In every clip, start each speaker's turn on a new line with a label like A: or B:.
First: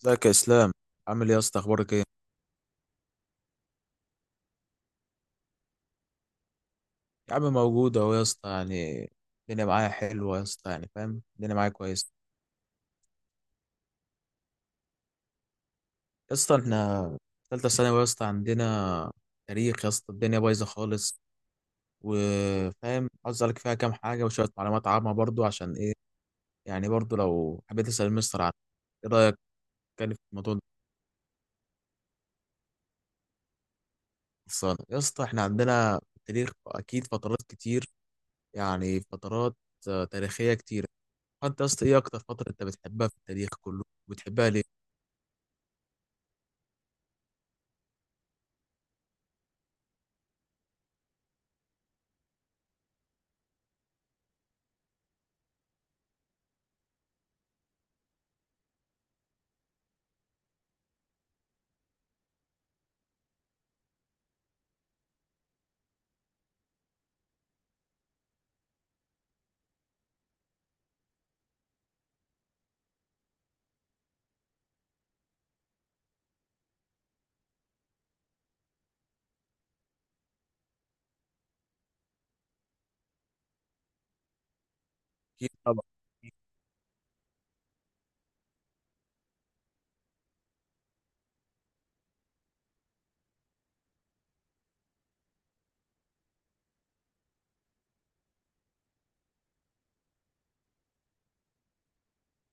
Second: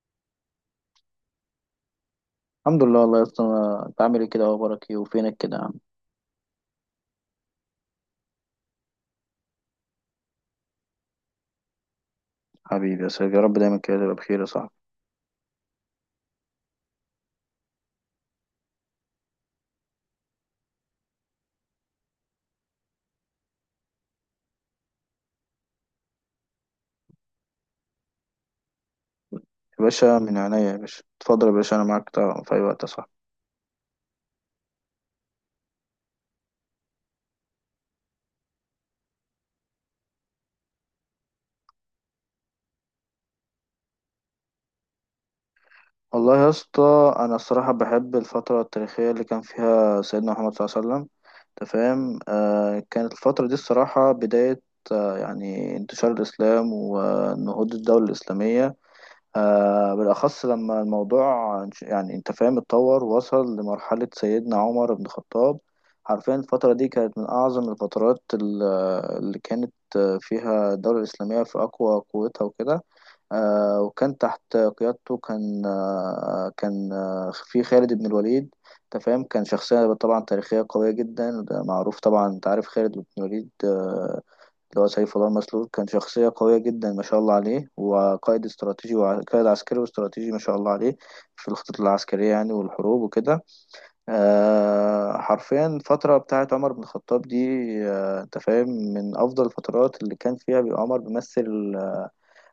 A: ازيك يا اسلام؟ عامل ايه يا اسطى؟ اخبارك ايه؟
B: الحمد لله والله يا اسطى، انت عامل ايه كده؟ اخبارك ايه وفينك كده يا عم؟
A: يا عم موجود اهو يا اسطى يعني. الدنيا معايا حلوه يا اسطى يعني، فاهم، الدنيا معايا كويس.
B: حبيبي يا سيدي، يا رب دايما كده تبقى بخير يا صاحبي.
A: يا اسطى احنا ثالثه ثانوي يا اسطى، عندنا تاريخ يا اسطى الدنيا بايظه خالص. وفاهم عاوز اسالك فيها كام حاجه وشويه معلومات عامه برضو، عشان ايه؟ يعني برضو لو حبيت اسال المستر عن، ايه رايك؟
B: يا
A: كان
B: باشا،
A: في
B: من
A: الموضوع
B: عينيا
A: ده
B: يا باشا، اتفضل يا باشا، انا معاك طبعا في اي وقت يا صاحبي.
A: خلصانه يا اسطى، احنا عندنا في التاريخ اكيد فترات كتير، يعني فترات تاريخيه كتير. انت يا اسطى ايه اكتر فتره انت بتحبها في التاريخ كله؟ بتحبها ليه؟
B: والله يا اسطى، انا الصراحه بحب الفتره التاريخيه اللي كان فيها سيدنا محمد صلى الله عليه وسلم. انت فاهم. كانت الفتره دي الصراحه بدايه، يعني انتشار الاسلام ونهوض الدوله الاسلاميه. بالأخص لما الموضوع يعني أنت فاهم، اتطور ووصل لمرحلة سيدنا عمر بن الخطاب. حرفيا الفترة دي كانت من أعظم الفترات اللي كانت فيها الدولة الإسلامية في أقوى قوتها وكده. وكان تحت قيادته، كان في خالد بن الوليد. أنت فاهم، كان شخصية طبعا تاريخية قوية جدا، ده معروف طبعا. أنت عارف خالد بن الوليد، اللي هو سيف الله
A: اكيد
B: المسلول،
A: طبعا.
B: كان شخصية قوية جدا ما شاء الله عليه، وقائد استراتيجي وقائد عسكري واستراتيجي ما شاء الله عليه في الخطط العسكرية يعني، والحروب وكده. حرفيا الفترة بتاعت عمر بن الخطاب دي، انت فاهم، من أفضل الفترات اللي كان فيها بيبقى عمر بيمثل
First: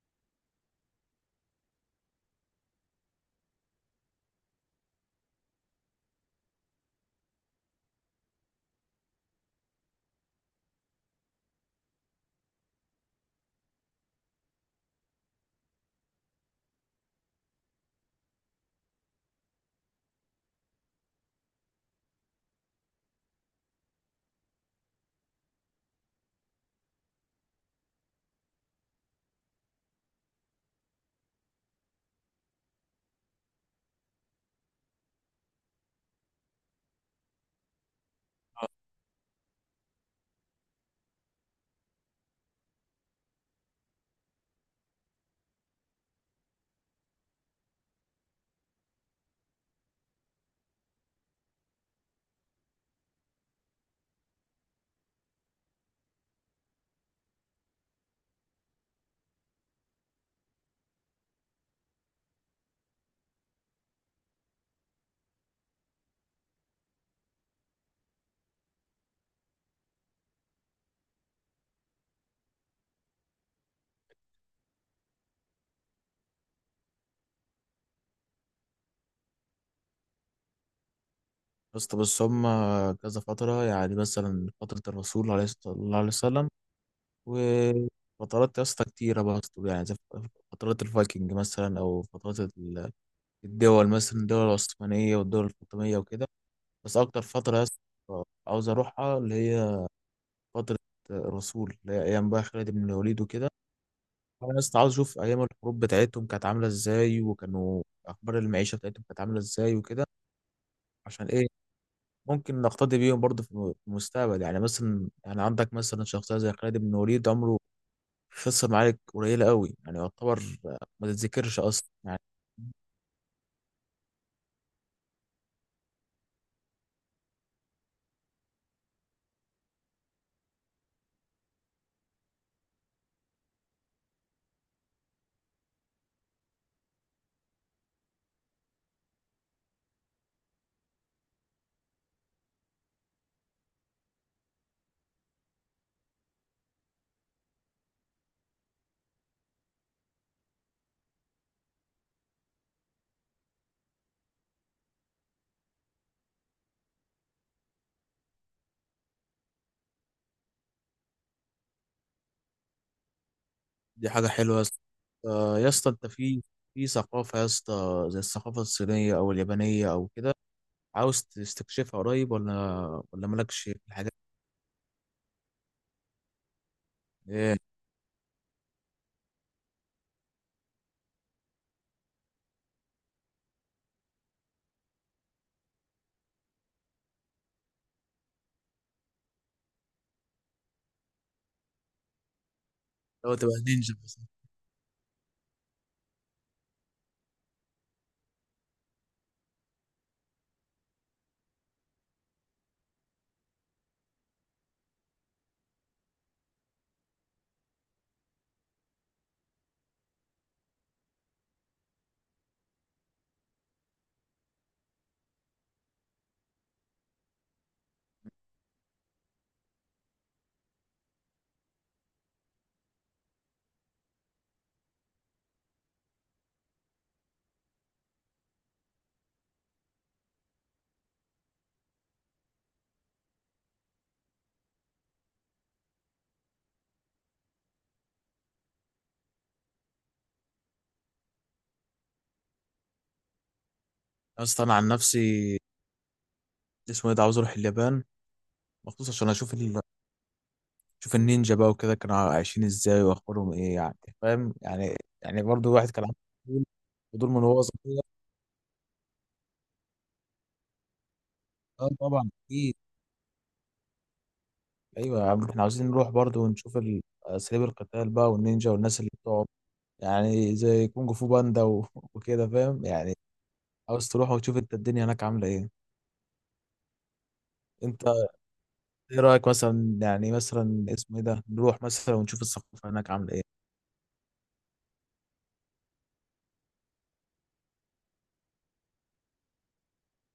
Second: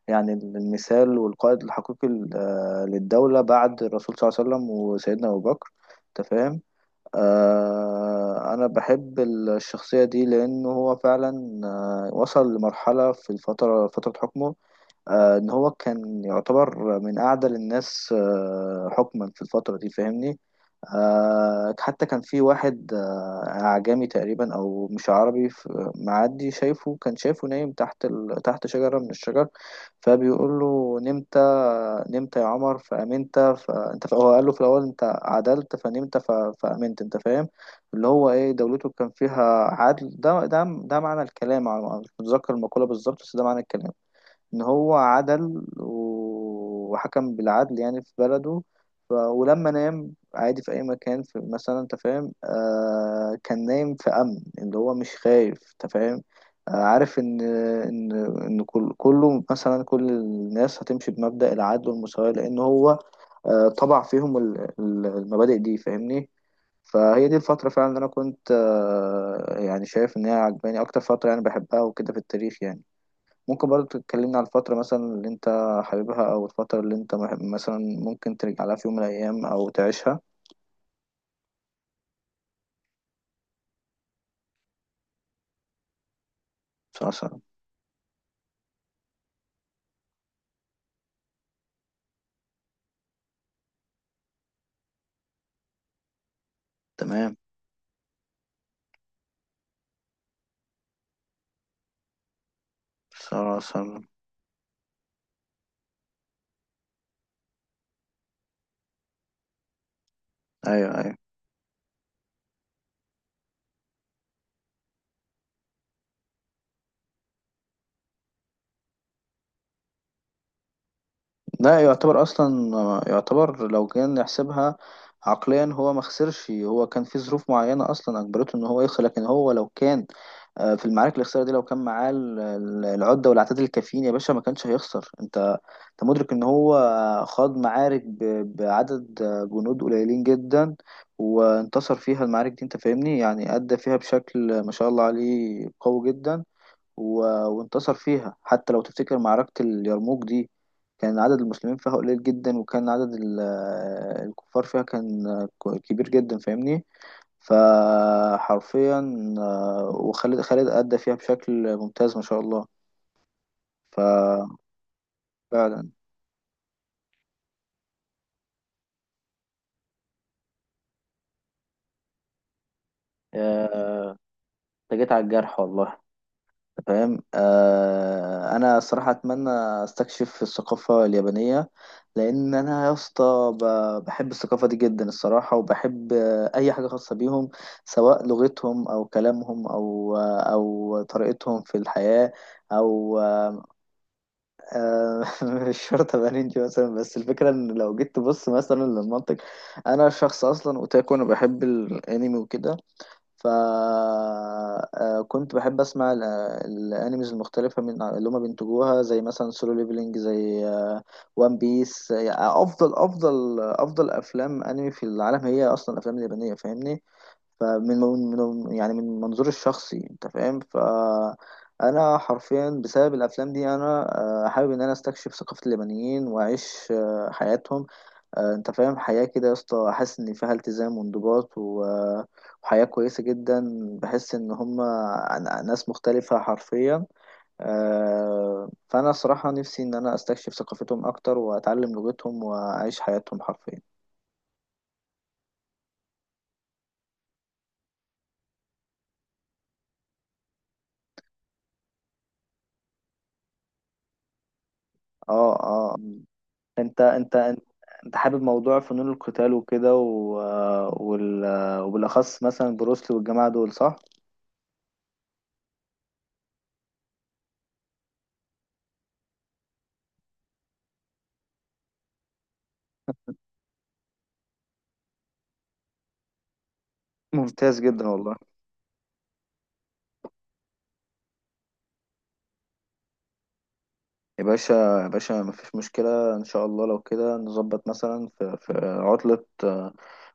B: يعني المثال والقائد الحقيقي، للدولة بعد الرسول صلى الله عليه وسلم وسيدنا أبو بكر. انت فاهم. أنا بحب الشخصية دي لأنه هو فعلا وصل لمرحلة في الفترة فترة حكمه، ان هو كان يعتبر من اعدل الناس حكما في الفترة دي، فاهمني. حتى كان في واحد اعجمي تقريبا او مش عربي، معدي شايفه، كان شايفه نايم تحت تحت شجرة من الشجر، فبيقول له: نمت يا عمر فأمنت. فانت هو قال له في الاول: انت عدلت فنمت فأمنت. انت فاهم، اللي هو ايه، دولته كان فيها عدل. ده معنى الكلام، أنا مش متذكر المقولة بالظبط بس ده معنى الكلام، ان هو عدل وحكم بالعدل يعني في بلده. ولما نام عادي في اي مكان في مثلا، انت فاهم، كان نايم في امن، اللي هو مش خايف، انت فاهم. عارف ان كل كله مثلا، كل الناس هتمشي بمبدأ العدل والمساواة، لان هو طبع فيهم المبادئ دي، فاهمني. فهي دي الفترة فعلا اللي أنا كنت يعني شايف إن هي عجباني أكتر فترة يعني بحبها وكده في التاريخ يعني. ممكن برضه تتكلمنا على الفترة مثلا اللي انت حاببها، او الفترة اللي انت مثلا ممكن ترجع لها في يوم من الايام او تعيشها؟
A: يا اسطى بص هم كذا فتره، يعني مثلا فتره الرسول عليه الصلاه الله عليه وسلم،
B: سلام.
A: وفترات يا اسطى كتيره برضه، يعني زي فترات الفايكنج مثلا او فترات الدول، مثلا الدول العثمانيه والدول الفاطميه وكده. بس اكتر
B: تمام.
A: فتره يا اسطى عاوز اروحها اللي هي فتره الرسول، اللي هي ايام بقى خالد بن الوليد وكده.
B: سلام.
A: انا بس عاوز اشوف ايام الحروب بتاعتهم كانت عامله ازاي، وكانوا اخبار المعيشه بتاعتهم كانت عامله ازاي وكده،
B: ايوه، ايوه.
A: عشان ايه؟ ممكن نقتدي بيهم برضه في المستقبل، يعني مثلا، يعني عندك مثلا شخصيه زي خالد بن وليد عمره خسر معارك قليله قوي، يعني يعتبر ما تتذكرش
B: لا
A: اصلا يعني.
B: يعتبر اصلا، يعتبر لو كان نحسبها عقليا، هو ما خسرش. هو كان في ظروف معينة اصلا اجبرته ان هو يخسر، لكن هو لو كان في المعارك اللي خسرها دي لو كان معاه العدة والعتاد الكافيين يا باشا، ما كانش هيخسر. انت مدرك ان هو خاض معارك بعدد جنود قليلين جدا، وانتصر فيها. المعارك دي انت فاهمني، يعني ادى فيها بشكل ما شاء الله عليه قوي جدا. و... وانتصر فيها. حتى لو تفتكر معركة اليرموك دي، كان عدد المسلمين فيها قليل جدا وكان عدد الكفار فيها كان كبير جدا، فاهمني. فحرفيا، وخالد، أدى فيها بشكل ممتاز ما شاء الله.
A: دي حاجه
B: ففعلا،
A: حلوه يا اسطى. يا اسطى انت في ثقافه يا اسطى زي الثقافه الصينيه او اليابانيه او كده، عاوز تستكشفها قريب ولا مالكش في
B: آه،
A: الحاجات
B: انت جيت على الجرح والله، فاهم.
A: دي؟ ايه.
B: انا الصراحه اتمنى استكشف الثقافه اليابانيه، لان انا يا اسطى بحب الثقافه دي جدا الصراحه، وبحب اي حاجه خاصه بيهم، سواء لغتهم او كلامهم او او طريقتهم في الحياه او
A: لو تبقى نينجا بس.
B: آه، مش شرط ابقى نينجا مثلا، بس الفكره ان لو جيت تبص مثلا للمنطق، انا شخص اصلا اوتاكو، انا بحب الانمي وكده. فكنت بحب اسمع الانيميز المختلفه من اللي هما بينتجوها، زي مثلا سولو ليفلينج، زي وان بيس. افضل افلام انمي في العالم هي اصلا الافلام اليابانيه، فاهمني. يعني من منظوري الشخصي، انت فاهم، فانا حرفيا بسبب الافلام دي انا حابب ان انا استكشف ثقافه اليابانيين واعيش حياتهم. انت فاهم، حياة كده يا اسطى، حاسس ان فيها التزام وانضباط و... آه، حياة كويسة جدا. بحس إن هما ناس مختلفة حرفيا. فأنا صراحة نفسي إن أنا أستكشف ثقافتهم أكتر وأتعلم لغتهم وأعيش حياتهم حرفيا.
A: يا اسطى انا عن نفسي اسمه ايه ده، عاوز اروح اليابان مخصوص عشان اشوف اشوف النينجا بقى وكده، كانوا عايشين ازاي واخبارهم ايه يعني، فاهم يعني. يعني
B: اه،
A: برضو واحد
B: اه.
A: كان عنده فضول
B: انت
A: فضول
B: انت
A: من
B: انت
A: وهو صغير.
B: أنت حابب موضوع فنون القتال وكده وال...
A: اه طبعا
B: وبالأخص
A: اكيد.
B: مثلا بروسلي والجماعة دول، صح؟
A: ايوه يا عم، احنا عاوزين نروح برضو ونشوف اساليب القتال بقى والنينجا والناس اللي بتقعد، يعني زي كونج فو باندا وكده فاهم يعني. عاوز تروح وتشوف انت الدنيا هناك عامله ايه؟
B: ممتاز جدا
A: انت
B: والله.
A: ايه رايك مثلا يعني، مثلا اسمه ايه ده نروح مثلا ونشوف الثقافه هناك عامله ايه؟
B: يا باشا، يا باشا، مفيش مشكلة إن شاء الله، لو كده نظبط مثلا في عطلة،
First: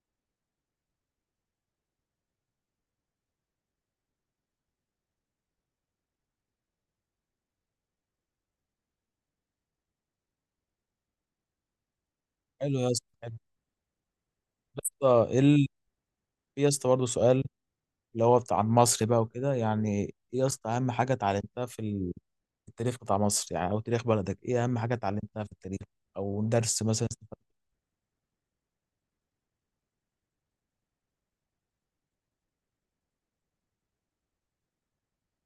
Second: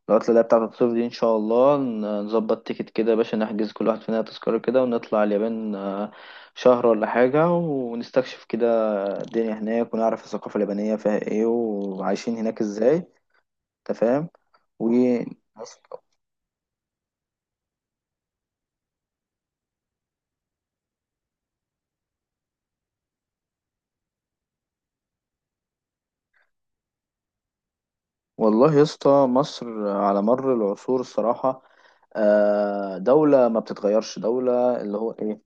B: العطلة اللي هي بتاعة الصيف دي، إن شاء الله نظبط تيكت كده يا باشا، نحجز كل واحد فينا تذكرة كده ونطلع اليابان شهر ولا حاجة، ونستكشف كده الدنيا هناك، ونعرف الثقافة اليابانية فيها إيه وعايشين هناك
A: حلو يا
B: إزاي.
A: اسطى، يا
B: أنت فاهم. و
A: اسطى ايه في يا اسطى برضه سؤال، اللي هو بتاع مصر بقى وكده، يعني ايه يا اسطى اهم حاجه اتعلمتها في التاريخ بتاع مصر، يعني او تاريخ بلدك ايه اهم حاجه اتعلمتها في التاريخ، او درس مثلا استفدت
B: والله يا اسطى، مصر على مر العصور الصراحة دولة ما بتتغيرش، دولة اللي هو إيه،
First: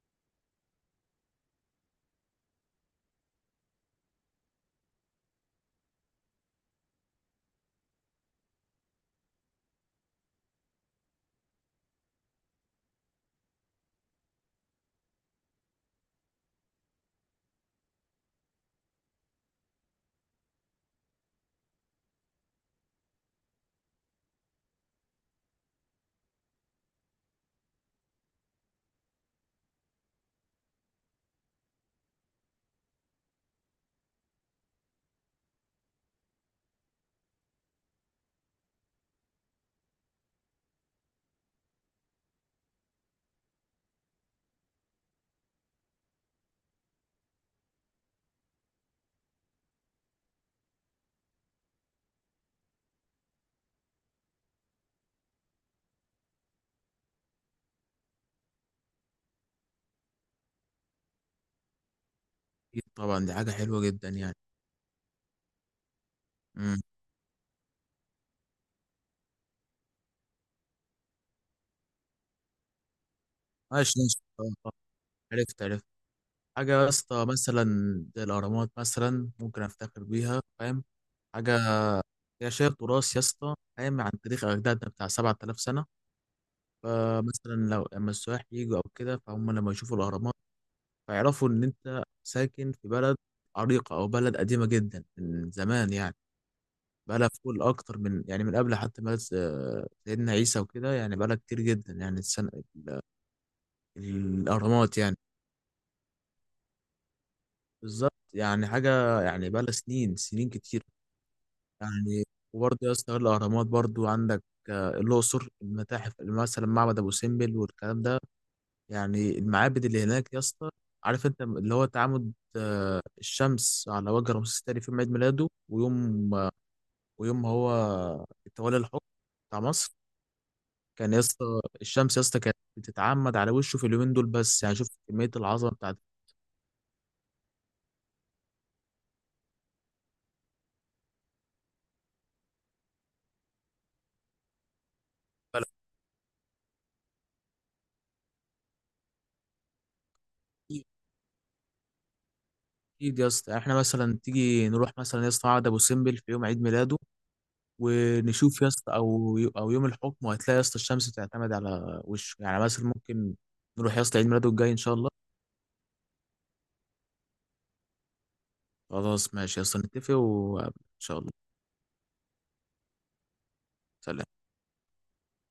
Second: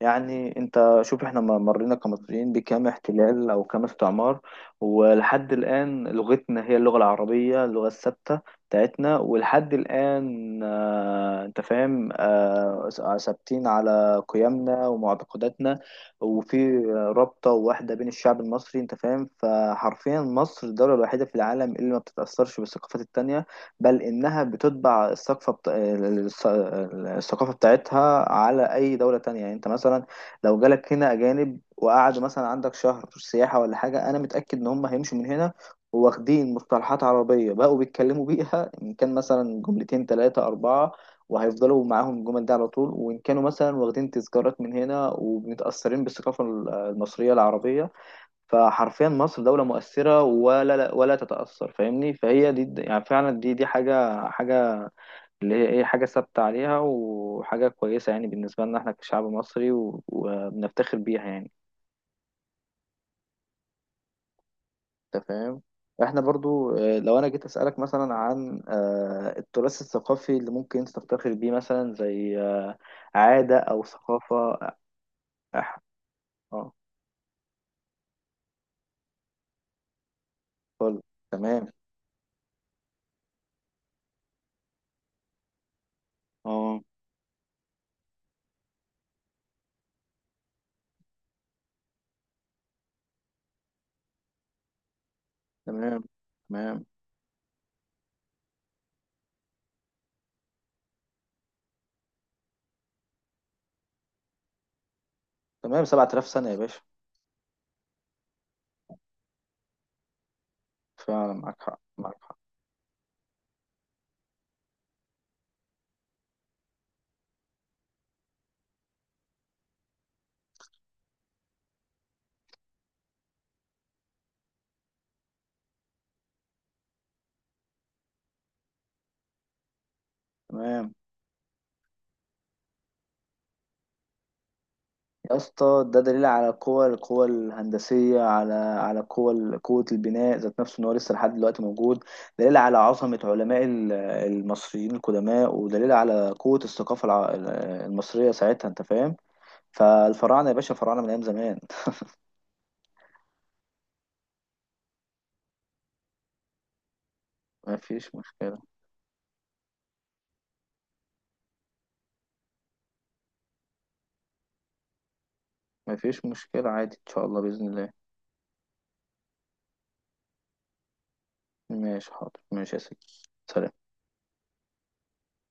B: يعني انت شوف، احنا مرينا كمصريين بكام احتلال او كام استعمار، ولحد الان لغتنا هي اللغة العربية، اللغة الثابتة بتاعتنا، ولحد الان انت فاهم، ثابتين على قيمنا ومعتقداتنا، وفي رابطة واحدة بين الشعب المصري، انت فاهم. فحرفيا مصر الدولة الوحيدة في العالم اللي ما بتتأثرش بالثقافات التانية، بل إنها بتطبع الثقافة الثقافة بتاعتها على أي دولة تانية، يعني أنت مثلا لو جالك هنا أجانب وقعدوا مثلا عندك شهر سياحة ولا حاجة، أنا متأكد إن هم هيمشوا من هنا واخدين مصطلحات عربية بقوا بيتكلموا بيها، إن كان مثلا جملتين تلاتة أربعة، وهيفضلوا معاهم الجمل دي على طول، وإن كانوا مثلا واخدين تذكارات من هنا ومتأثرين بالثقافة المصرية العربية. فحرفيا مصر دولة مؤثرة، ولا ولا تتأثر، فاهمني. فهي دي يعني فعلا دي حاجة اللي هي ايه، حاجة ثابتة عليها وحاجة كويسة يعني بالنسبة لنا احنا كشعب مصري، وبنفتخر بيها يعني.
A: بيه؟ طبعا دي حاجه حلوه جدا يعني.
B: انت فاهم. احنا برضو
A: امم.
B: لو انا جيت اسألك مثلا عن التراث الثقافي اللي ممكن انت تفتخر بيه مثلا، زي عادة او
A: ماشي ماشي
B: ثقافة
A: طبعاً، طبعاً. عرفت
B: أح-
A: عرفت حاجه
B: اه.
A: يا اسطى مثلا زي الاهرامات، مثلا ممكن افتخر بيها، فاهم.
B: فل-
A: حاجه
B: تمام.
A: يا شايف تراث يا اسطى، فاهم، عن تاريخ اجدادنا بتاع 7000 سنه.
B: اه.
A: فمثلا لو اما السياح يجوا او كده، فهم لما يشوفوا الاهرامات فيعرفوا ان انت ساكن في بلد عريقة، او بلد قديمة جدا من زمان
B: تمام،
A: يعني.
B: تمام،
A: بقالها في كل اكتر من، يعني من قبل حتى ما سيدنا عيسى وكده يعني، بقالها كتير جدا يعني السنة ال- الاهرامات يعني.
B: تمام. 7000 سنة يا باشا.
A: بالظبط، يعني حاجة يعني بقالها سنين سنين كتير
B: فعلا معاك حق، معاك
A: يعني.
B: حق.
A: وبرضه يا اسطى غير الاهرامات، برضه عندك الاقصر، المتاحف مثلا، معبد ابو سمبل والكلام ده يعني، المعابد اللي هناك يا اسطى، عارف انت اللي هو تعامد الشمس على وجه رمسيس الثاني في يوم عيد ميلاده ويوم هو تولى الحكم بتاع مصر.
B: تمام.
A: كان يا اسطى، الشمس يا اسطى كانت بتتعمد على وشه في اليومين دول بس، يعني شوف كمية
B: يا
A: العظمة
B: اسطى،
A: بتاعت
B: ده دليل على القوة، القوة الهندسية، على القوة، قوة البناء ذات نفسه، ان هو لسه لحد دلوقتي موجود. دليل على عظمة علماء المصريين القدماء،
A: البلد.
B: ودليل على قوة الثقافة المصرية ساعتها، انت فاهم. فالفراعنة يا باشا،
A: اكيد.
B: فراعنة من ايام زمان.
A: أكيد يا اسطى، يعني احنا مثلا تيجي نروح مثلا يا اسطى معبد ابو سمبل في يوم عيد ميلاده
B: مفيش مشكلة،
A: ونشوف يا اسطى، او يوم الحكم، وهتلاقي يا اسطى الشمس بتعتمد على وشه، يعني مثلا ممكن نروح يا اسطى عيد ميلاده الجاي ان شاء الله.
B: مفيش مشكلة، عادي ان شاء الله، بإذن الله.
A: خلاص ماشي، اصلا نتفق وان شاء الله.
B: ماشي، حاضر، ماشي يا سيدي. سلام.
A: سلام.